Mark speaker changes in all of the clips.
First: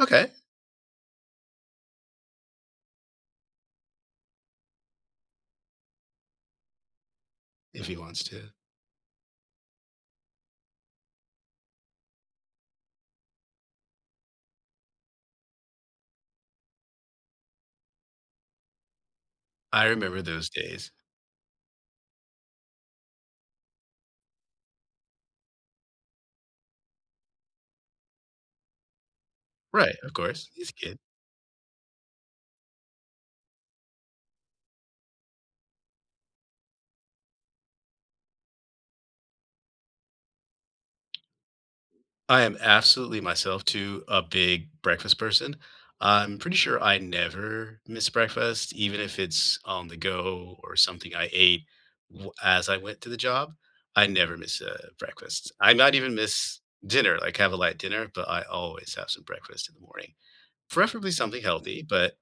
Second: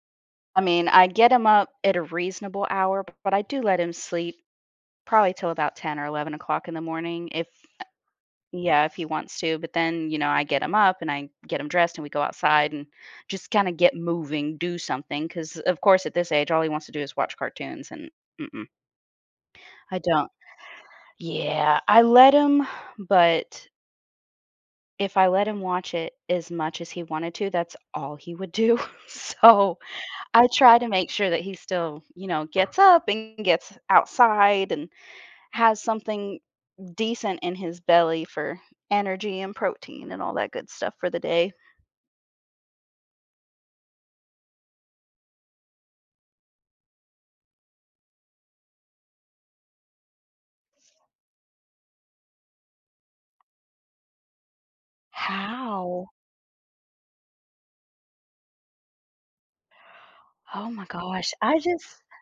Speaker 1: Okay.
Speaker 2: I mean, I get him up at a reasonable hour, but I do let him sleep probably till about 10 or 11 o'clock in the morning if eh
Speaker 1: If he wants to.
Speaker 2: Yeah, if he wants to, but then, you know, I get him up, and I get him dressed and we go outside and just kinda get moving, do something, 'cause of course at this age all he wants to do is watch cartoons and, mm-mm.
Speaker 1: I
Speaker 2: I
Speaker 1: remember
Speaker 2: don't.
Speaker 1: those days.
Speaker 2: Yeah, I let him, but if I let him watch it as much as he wanted to, that's all he would do, so
Speaker 1: Right, of
Speaker 2: I
Speaker 1: course, he's a
Speaker 2: try to
Speaker 1: kid.
Speaker 2: make sure that he still, you know, gets up and gets outside and has something decent in his belly for energy and protein and all that good stuff for the day.
Speaker 1: I am absolutely myself too a big breakfast person. I'm pretty sure I never miss breakfast, even if it's on the go or something I ate w as I went to the job. I never miss a breakfast, I not
Speaker 2: How?
Speaker 1: even miss dinner, like, have a light dinner, but I always have some breakfast in the morning,
Speaker 2: Oh my
Speaker 1: preferably
Speaker 2: gosh,
Speaker 1: something
Speaker 2: I just
Speaker 1: healthy, but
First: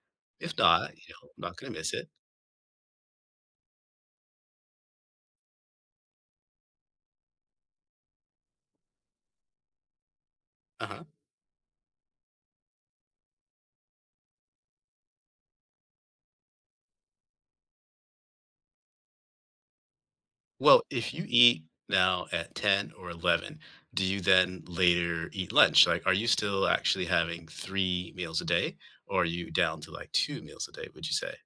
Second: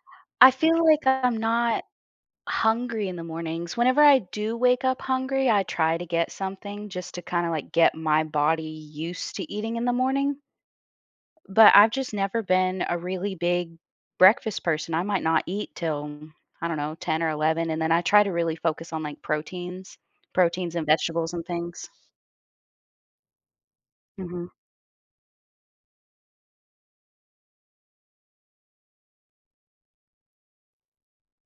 Speaker 2: I
Speaker 1: if
Speaker 2: feel
Speaker 1: not, you
Speaker 2: like
Speaker 1: know,
Speaker 2: I'm
Speaker 1: I'm not gonna
Speaker 2: not
Speaker 1: miss it.
Speaker 2: hungry in the mornings; whenever I do wake up hungry, I try to get something just to kinda, like, get my body used to eating in the morning.
Speaker 1: Uh-huh.
Speaker 2: But I've just never been a really big breakfast person; I might not eat till, I don't know, 10 or 11, and then I try to really focus on, like, proteins proteins
Speaker 1: Well,
Speaker 2: and
Speaker 1: if you
Speaker 2: vegetables and
Speaker 1: eat
Speaker 2: things.
Speaker 1: now at 10 or 11, do you
Speaker 2: Mhm.
Speaker 1: then later eat lunch, like, are you still actually having 3 meals a day, or are you down to, like, 2 meals a day, would you say?